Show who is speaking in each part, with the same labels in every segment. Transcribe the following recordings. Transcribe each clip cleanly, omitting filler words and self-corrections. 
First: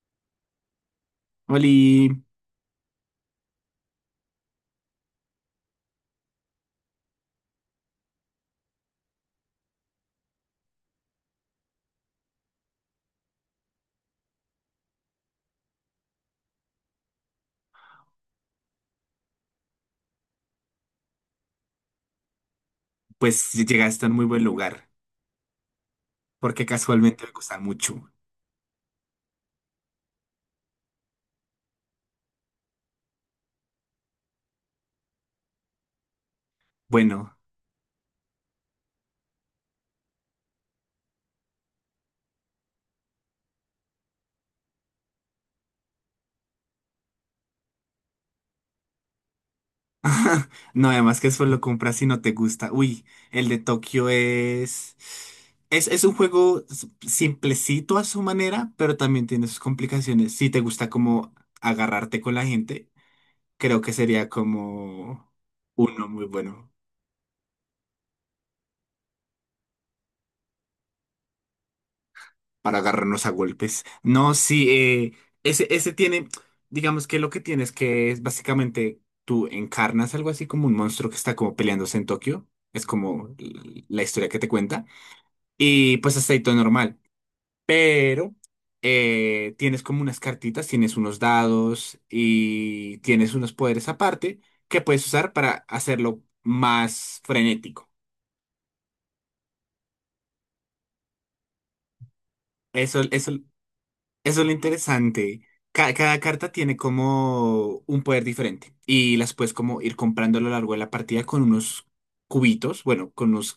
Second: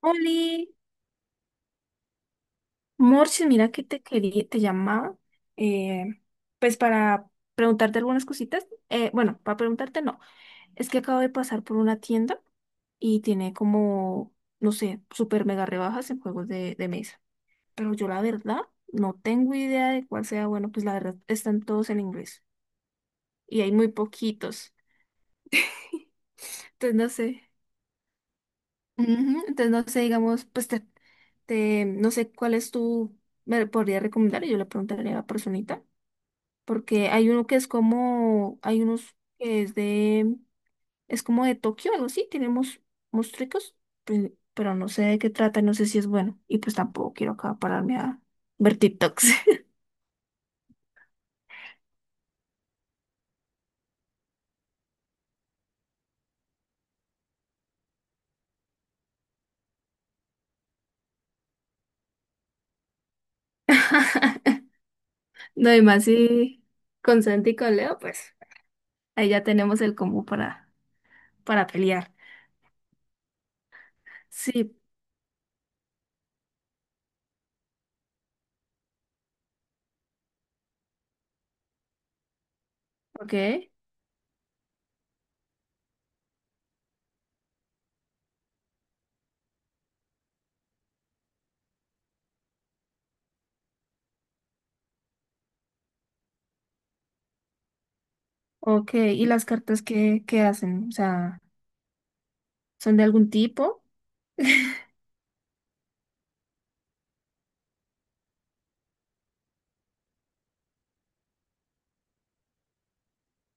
Speaker 1: Oli,
Speaker 2: Oli,
Speaker 1: Morches, mira que te quería, te llamaba, eh, pues para preguntarte algunas cositas. Bueno, para preguntarte no, es que acabo de pasar por una tienda y tiene como, no sé, super mega rebajas en juegos de mesa. Pero yo la verdad no tengo idea de cuál sea bueno, pues la verdad están todos en inglés
Speaker 2: pues
Speaker 1: y
Speaker 2: si
Speaker 1: hay muy
Speaker 2: llegaste a un muy buen
Speaker 1: poquitos.
Speaker 2: lugar, porque
Speaker 1: Entonces no
Speaker 2: casualmente me
Speaker 1: sé.
Speaker 2: gusta mucho.
Speaker 1: Ujú, entonces no sé, digamos, no sé cuál es tu, me podría recomendar y yo le preguntaría a la personita. Porque hay
Speaker 2: Bueno,
Speaker 1: uno que es como, hay unos que es de, es como de Tokio, algo así, tenemos monstruos, pero no sé de qué trata, no sé si es bueno, y pues tampoco quiero acá pararme a ver TikToks.
Speaker 2: no, además que eso lo compras si no te gusta. Uy, el de Tokio es... es un juego s- simplecito a su manera, pero también tiene sus complicaciones. Si te gusta como agarrarte con la gente, creo que sería como
Speaker 1: No, y más
Speaker 2: uno muy
Speaker 1: si
Speaker 2: bueno
Speaker 1: con Santi y con Leo, pues ahí ya tenemos el combo para pelear.
Speaker 2: para agarrarnos a golpes. No, sí,
Speaker 1: Sí,
Speaker 2: ese tiene, digamos que lo que tienes que es básicamente tú encarnas algo así como un monstruo que está como peleándose en Tokio. Es como
Speaker 1: ok,
Speaker 2: l- la historia que te cuenta. Y pues hasta ahí todo normal. Pero tienes como unas cartitas, tienes unos dados y tienes unos poderes aparte que puedes usar para hacerlo más frenético.
Speaker 1: ok, ¿y las cartas qué, qué hacen? O sea, ¿son
Speaker 2: Eso,
Speaker 1: de algún
Speaker 2: eso
Speaker 1: tipo?
Speaker 2: Eso es lo interesante. Ca- cada carta tiene como un poder diferente y las puedes como ir comprando a lo largo de la partida con unos cubitos, bueno, con unos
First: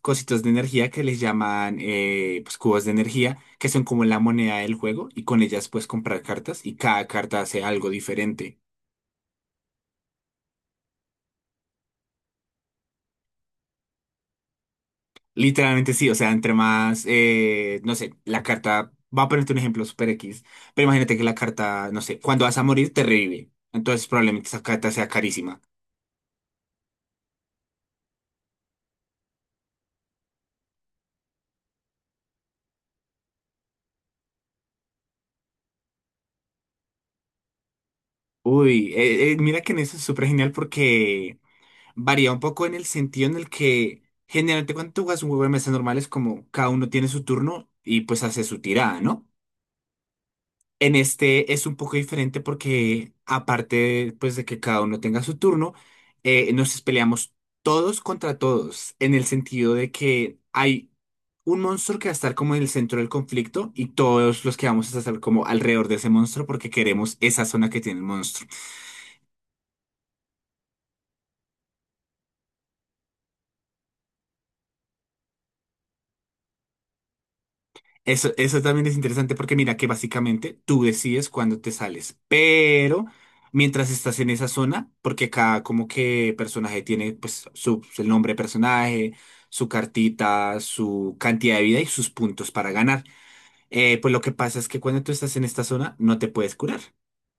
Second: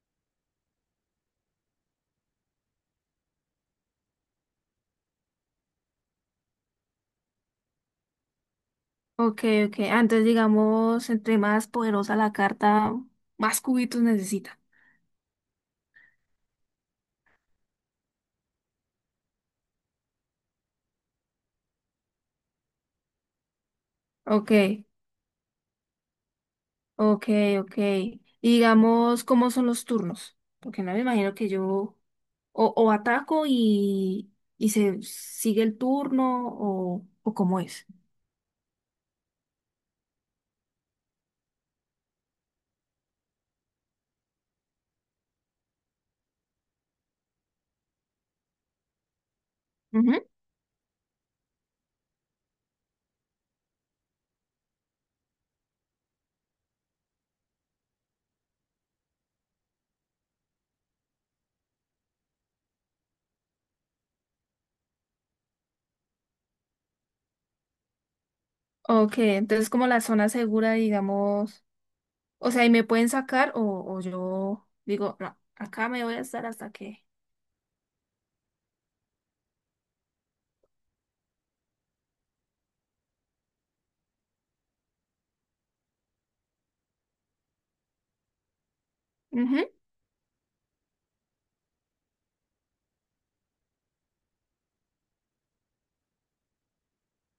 Speaker 2: cositos de energía que les llaman pues, cubos de energía, que son como la moneda del juego y con ellas puedes comprar cartas y cada carta hace algo diferente.
Speaker 1: Ok, ok. Ah, entonces, digamos, entre más poderosa la carta, más cubitos necesita.
Speaker 2: Literalmente sí, o sea, entre más, no sé, la carta, va a ponerte un ejemplo super X, pero imagínate que la carta, no sé, cuando vas a morir te revive, entonces probablemente
Speaker 1: Ok,
Speaker 2: esa carta sea carísima.
Speaker 1: ok, ok. Y digamos, ¿cómo son los turnos? Porque no me imagino que yo o ataco y se sigue el turno o cómo es.
Speaker 2: Uy, mira que en eso es súper genial porque varía un poco en el sentido en el que generalmente cuando tú juegas un juego de mesa normal es como cada uno tiene su turno y pues hace su tirada, ¿no?
Speaker 1: Ujú.
Speaker 2: En este es un poco diferente porque aparte pues de que cada uno tenga su turno, nos peleamos todos contra todos en el sentido de que hay un monstruo que va a estar como en el centro del conflicto y todos los que vamos a estar como alrededor de ese monstruo porque queremos esa zona que tiene el monstruo.
Speaker 1: Ok, entonces como la zona segura, digamos, o sea, y me pueden sacar o yo digo, no, acá me voy a estar hasta que...
Speaker 2: Eso también es interesante porque mira que básicamente tú decides cuándo te sales, pero mientras estás en esa zona, porque cada como que personaje tiene pues su, el nombre de personaje, su
Speaker 1: Ujú.
Speaker 2: cartita, su cantidad de vida y sus puntos para ganar. Pues lo que pasa es que cuando tú estás en esta zona no te puedes curar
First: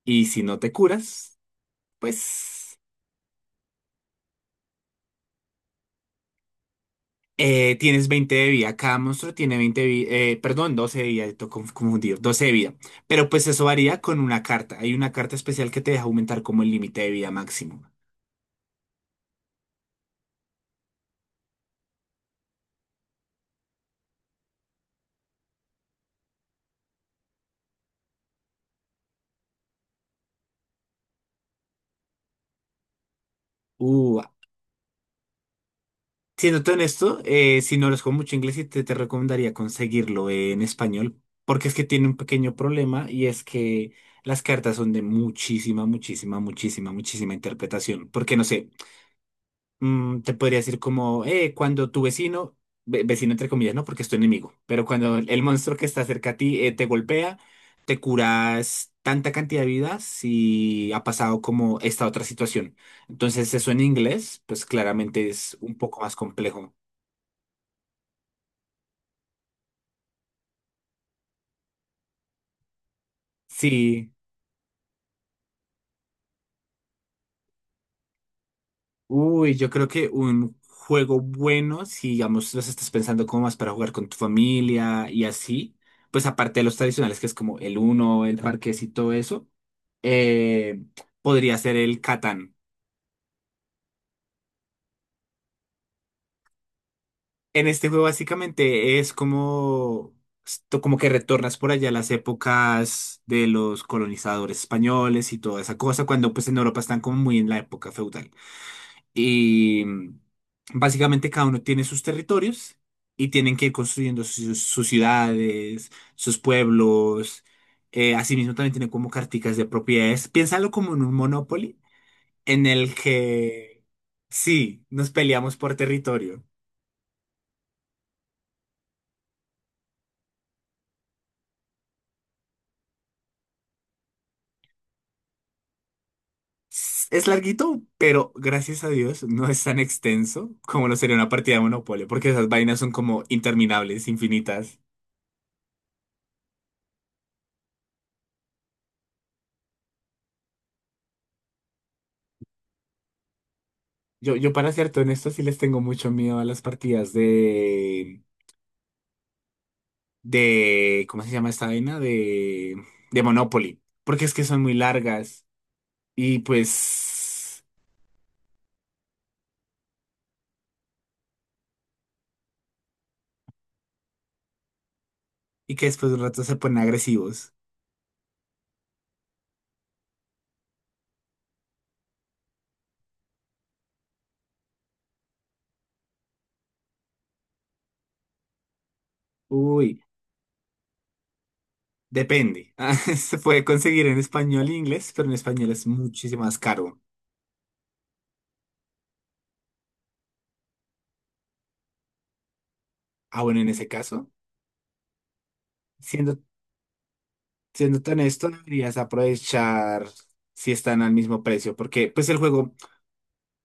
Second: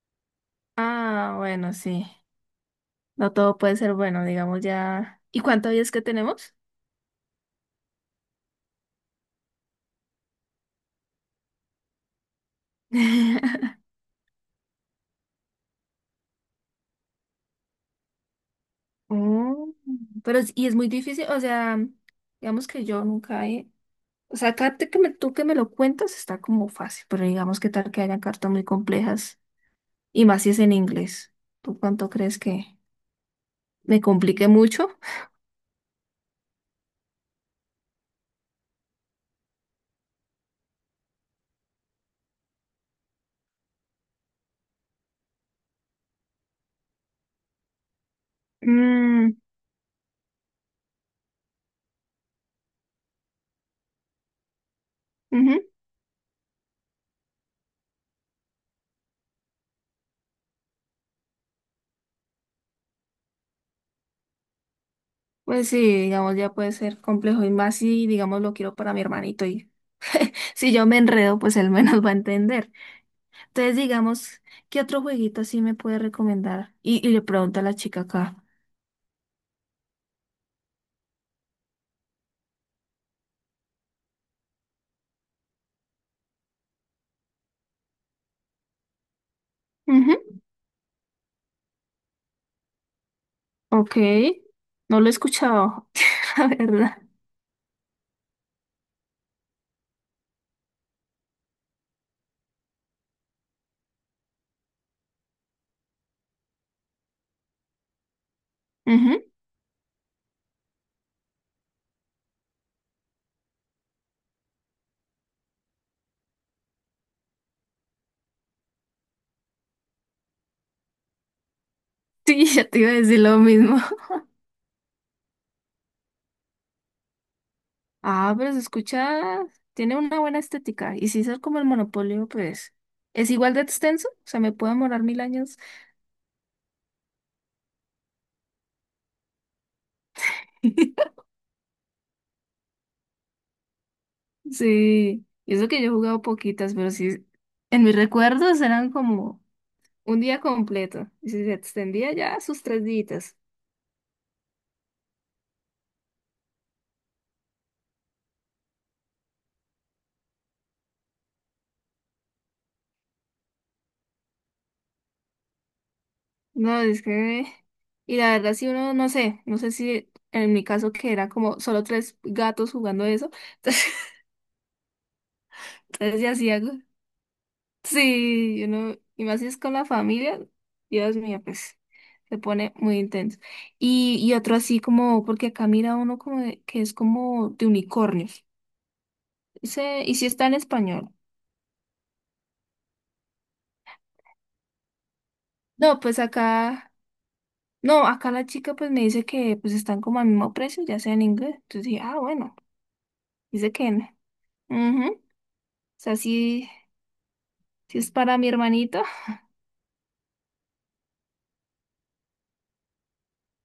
Speaker 2: y si no te
Speaker 1: Ah,
Speaker 2: curas,
Speaker 1: bueno, sí.
Speaker 2: pues
Speaker 1: No todo puede ser bueno, digamos ya. ¿Y cuántos días que tenemos?
Speaker 2: Tienes 20 de vida. Cada monstruo tiene 20 de vida. Perdón, 12 de vida. Estoy confundido. 12 de vida. Pero pues eso varía con una carta. Hay una carta especial que te deja aumentar como el límite de vida máximo.
Speaker 1: Mm. Y es muy difícil, o sea, digamos que yo nunca he, o sea, acá te que me- tú que me lo cuentas está como fácil, pero digamos que tal que hayan cartas muy complejas, y más si es en inglés. ¿Tú cuánto crees que me
Speaker 2: Uh,
Speaker 1: complique mucho?
Speaker 2: siéndote honesto, si no los con mucho inglés, sí te recomendaría conseguirlo en español. Porque es que tiene un pequeño problema y es que las cartas son de muchísima, muchísima, muchísima, muchísima interpretación. Porque no sé.
Speaker 1: Mm,
Speaker 2: Te podría decir como, cuando tu vecino, ve- vecino entre comillas, ¿no? Porque es tu enemigo, pero cuando el
Speaker 1: ujú.
Speaker 2: monstruo que está cerca a ti te golpea, te curas tanta cantidad de vidas si ha pasado como esta otra situación. Entonces eso en inglés, pues claramente es
Speaker 1: Pues
Speaker 2: un
Speaker 1: sí,
Speaker 2: poco más
Speaker 1: digamos, ya puede
Speaker 2: complejo.
Speaker 1: ser complejo, y más si, digamos, lo quiero para mi hermanito, y si yo me enredo, pues él menos va a entender. Entonces,
Speaker 2: Sí.
Speaker 1: digamos, ¿qué otro jueguito así me puede recomendar? Y le pregunta a la chica acá.
Speaker 2: Uy, yo creo que un juego bueno, si digamos los estás pensando como más para jugar con tu familia y así, pues aparte de los tradicionales que es como el Uno, el Parqués y todo eso,
Speaker 1: Ujú.
Speaker 2: eh, podría ser el Catán.
Speaker 1: Ok, no lo he escuchado, la verdad.
Speaker 2: En este juego básicamente es como, esto como que retornas por allá a las épocas de los colonizadores españoles y toda esa cosa, cuando pues en Europa están como muy en la época feudal.
Speaker 1: Ujú.
Speaker 2: Y básicamente cada uno tiene sus territorios y tienen que ir construyendo sus ciudades, sus pueblos. Asimismo también tienen como carticas de propiedades. Piénsalo como en un Monopoly
Speaker 1: Sí,
Speaker 2: en
Speaker 1: ya te iba
Speaker 2: el
Speaker 1: a decir lo mismo.
Speaker 2: que sí, nos peleamos por territorio.
Speaker 1: Ah, pero se escucha, tiene una buena estética. Y si es como el Monopolio, pues es igual de extenso. O sea, me puedo demorar 1000 años.
Speaker 2: S- Es larguito, pero gracias a Dios no es tan extenso como lo sería una partida de Monopoly, porque esas vainas son como interminables, infinitas.
Speaker 1: Sí, y eso que yo he jugado poquitas, pero sí, en mis recuerdos eran como un día completo. Y si se extendía ya sus 3 días.
Speaker 2: Yo para ser honesto, sí les tengo mucho miedo a las partidas de ¿cómo se llama esta vaina? De Monopoly, porque es que son muy largas y
Speaker 1: No, es que,
Speaker 2: pues,
Speaker 1: y la verdad, si uno, no sé, no sé si en mi caso que era como solo 3 gatos jugando eso, entonces,
Speaker 2: y que después de un
Speaker 1: entonces ya
Speaker 2: rato se
Speaker 1: hacía, algo.
Speaker 2: ponen agresivos.
Speaker 1: Sí, uno, y más si es con la familia, Dios mío, pues se pone muy intenso. Y otro así como, porque acá mira uno como de- que es como de unicornios.
Speaker 2: Uy,
Speaker 1: Ese- y si está en español.
Speaker 2: depende. Ah, se puede conseguir en español e inglés, pero en español es
Speaker 1: No, pues
Speaker 2: muchísimo más
Speaker 1: acá,
Speaker 2: caro.
Speaker 1: no, acá la chica pues me dice que pues están como al mismo precio, ya sea en inglés, entonces dije, ah, bueno,
Speaker 2: Ah, bueno, en
Speaker 1: dice
Speaker 2: ese
Speaker 1: que no.
Speaker 2: caso,
Speaker 1: Sea,
Speaker 2: siendo,
Speaker 1: sí, sí
Speaker 2: siendo
Speaker 1: es
Speaker 2: tan
Speaker 1: para mi
Speaker 2: honesto, deberías
Speaker 1: hermanito.
Speaker 2: aprovechar si están al mismo precio, porque pues el juego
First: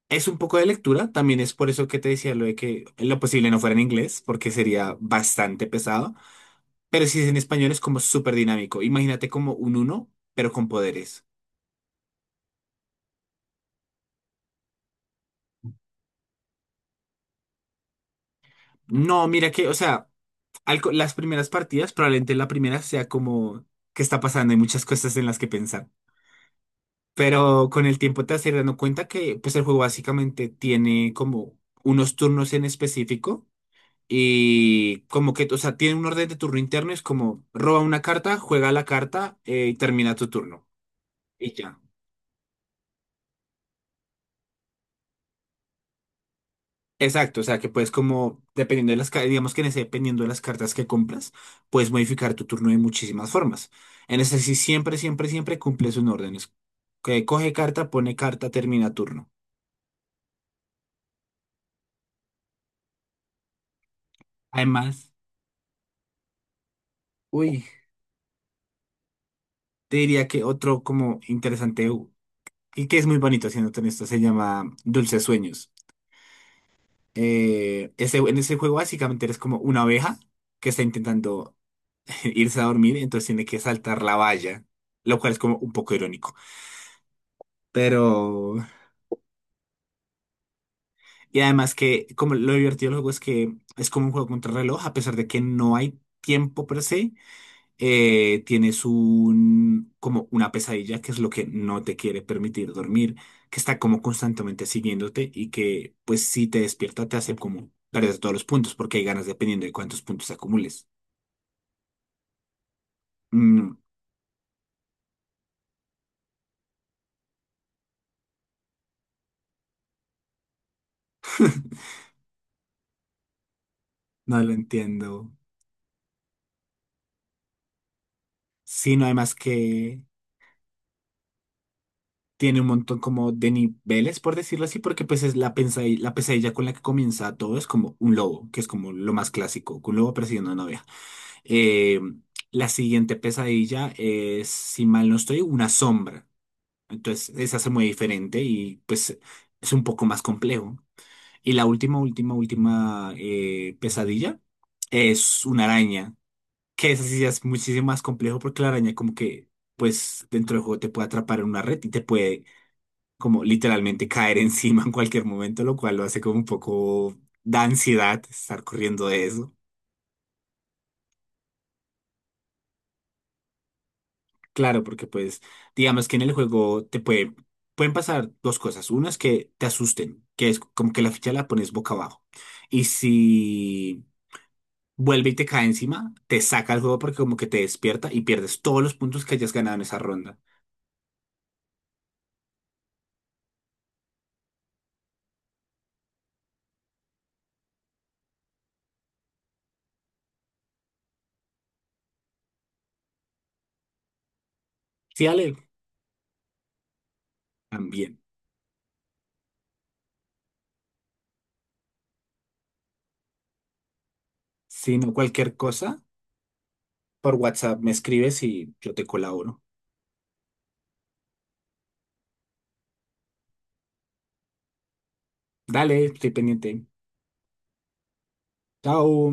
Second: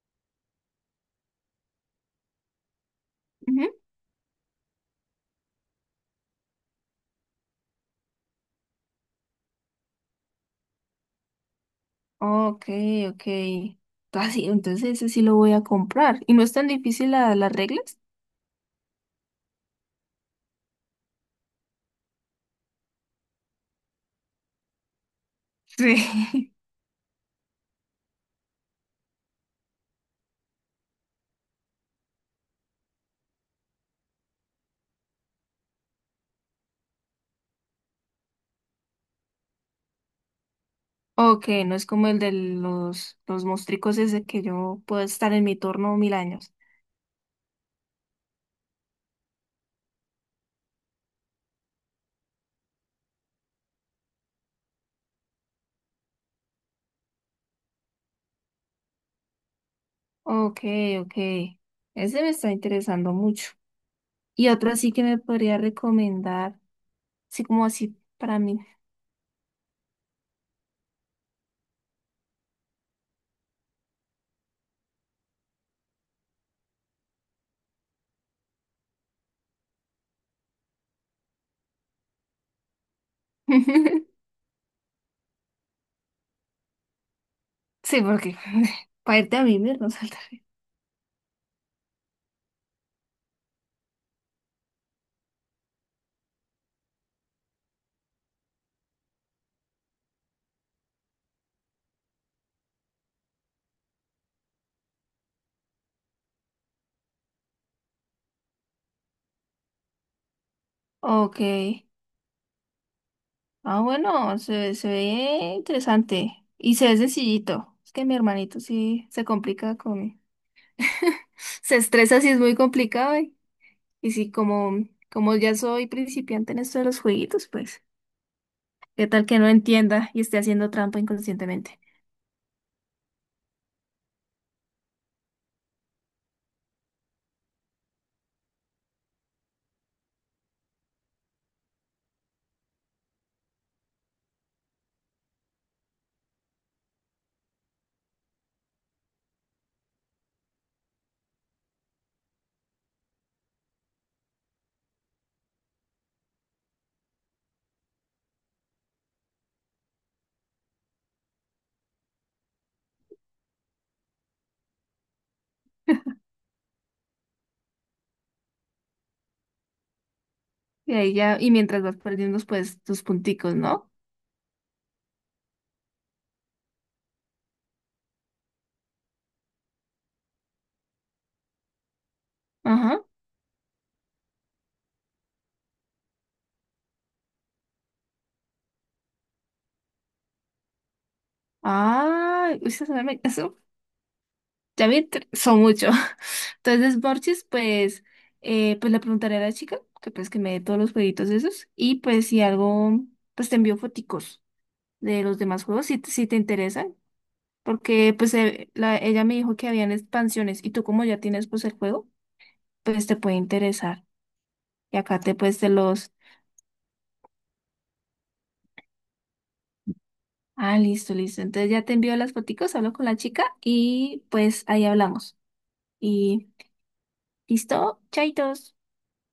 Speaker 2: es un poco de lectura, también es por eso que te decía lo de que en lo posible no
Speaker 1: Ujú.
Speaker 2: fuera en inglés, porque sería bastante pesado. Pero si es en español es como súper dinámico. Imagínate como un uno, pero con poderes.
Speaker 1: Ok, ok. Ah, sí, entonces ese sí lo voy a comprar. ¿Y no es tan difícil la- las reglas?
Speaker 2: No, mira que, o sea, al co- las primeras partidas, probablemente la primera sea como, ¿qué está pasando? Hay muchas cosas en las que pensar.
Speaker 1: Sí.
Speaker 2: Pero con el tiempo te vas a ir dando cuenta que pues el juego básicamente tiene como unos turnos en específico y como que, o sea, tiene un orden de turno interno, es como roba una carta, juega la carta y termina tu turno.
Speaker 1: Ok,
Speaker 2: Y
Speaker 1: no
Speaker 2: ya.
Speaker 1: es como el de los mostricos ese que yo puedo estar en mi turno 1000 años.
Speaker 2: Exacto, o sea que puedes como, dependiendo de las, ca- digamos que en ese, dependiendo de las cartas que compras, puedes modificar tu turno de muchísimas formas. En ese sí siempre, siempre, siempre cumples un orden. Es que coge carta, pone carta, termina turno.
Speaker 1: Ok, ok. Ese me está interesando mucho. Y otro así que
Speaker 2: Además,
Speaker 1: me podría recomendar, así
Speaker 2: uy,
Speaker 1: como así para mí.
Speaker 2: te diría que otro como interesante u- y que es muy bonito haciéndote en esto se llama Dulces Sueños. En ese juego básicamente eres como una abeja que está intentando irse a dormir, entonces tiene que saltar la valla, lo cual es como un poco irónico.
Speaker 1: Sí, porque
Speaker 2: Pero
Speaker 1: para irte a vivir no salta.
Speaker 2: y además que como lo divertido del juego es que es como un juego contra reloj, a pesar de que no hay tiempo per se, tienes un como una pesadilla que es lo que no te quiere permitir dormir, que está como constantemente siguiéndote y que pues si te despierta te hace como perder todos los puntos porque hay ganas dependiendo de cuántos puntos acumules.
Speaker 1: Ok.
Speaker 2: Mm,
Speaker 1: Ah, bueno, se ve interesante y se ve sencillito. Es que mi hermanito sí se complica con... Se estresa si es muy complicado y sí,
Speaker 2: no lo
Speaker 1: como,
Speaker 2: entiendo.
Speaker 1: como ya soy principiante en esto de los jueguitos, pues,
Speaker 2: Sino
Speaker 1: ¿qué tal
Speaker 2: además
Speaker 1: que no
Speaker 2: que
Speaker 1: entienda y esté haciendo trampa inconscientemente?
Speaker 2: tiene un montón como de niveles, por decirlo así, porque pues es la pesadilla con la que comienza todo, es como un lobo, que es como lo más clásico, un lobo persiguiendo a una novia. Eh, la siguiente pesadilla es, si mal no estoy, una sombra. Entonces, esa se muy diferente y pues es un poco más complejo. Y la última, última, última pesadilla es una araña, que esa sí ya es muchísimo más complejo porque la araña como que, pues dentro del juego te puede atrapar en una red y te puede como literalmente caer encima en cualquier momento, lo cual lo hace como un poco da ansiedad estar corriendo de eso.
Speaker 1: Y ahí ya, y mientras vas perdiendo, pues, tus punticos, ¿no?
Speaker 2: Claro, porque pues digamos que en el juego pueden pasar dos cosas. Una es que te asusten, que es como que la ficha la pones boca abajo. Y
Speaker 1: Ajá.
Speaker 2: si vuelve y te cae encima, te saca el juego porque como que te despierta y pierdes todos los puntos que hayas ganado en esa ronda.
Speaker 1: Ah, uy, eso. Ya vi, tre- son muchos. Entonces, Borchis, pues, pues le preguntaré a la chica que pues que me dé todos los jueguitos esos. Y pues si algo, pues te envío foticos de
Speaker 2: Sí,
Speaker 1: los
Speaker 2: Ale,
Speaker 1: demás juegos si te interesan. Porque
Speaker 2: también.
Speaker 1: pues la- ella me dijo que habían expansiones y tú como ya tienes pues el juego, pues te puede interesar.
Speaker 2: Si
Speaker 1: Y
Speaker 2: no,
Speaker 1: acá te
Speaker 2: cualquier
Speaker 1: pues te
Speaker 2: cosa,
Speaker 1: los...
Speaker 2: por WhatsApp me escribes y yo te colaboro.
Speaker 1: Ah, listo, listo. Entonces ya te envío las foticos, hablo con la chica y pues ahí hablamos.
Speaker 2: Dale, estoy
Speaker 1: Y
Speaker 2: pendiente.
Speaker 1: listo, chaitos.
Speaker 2: Chao.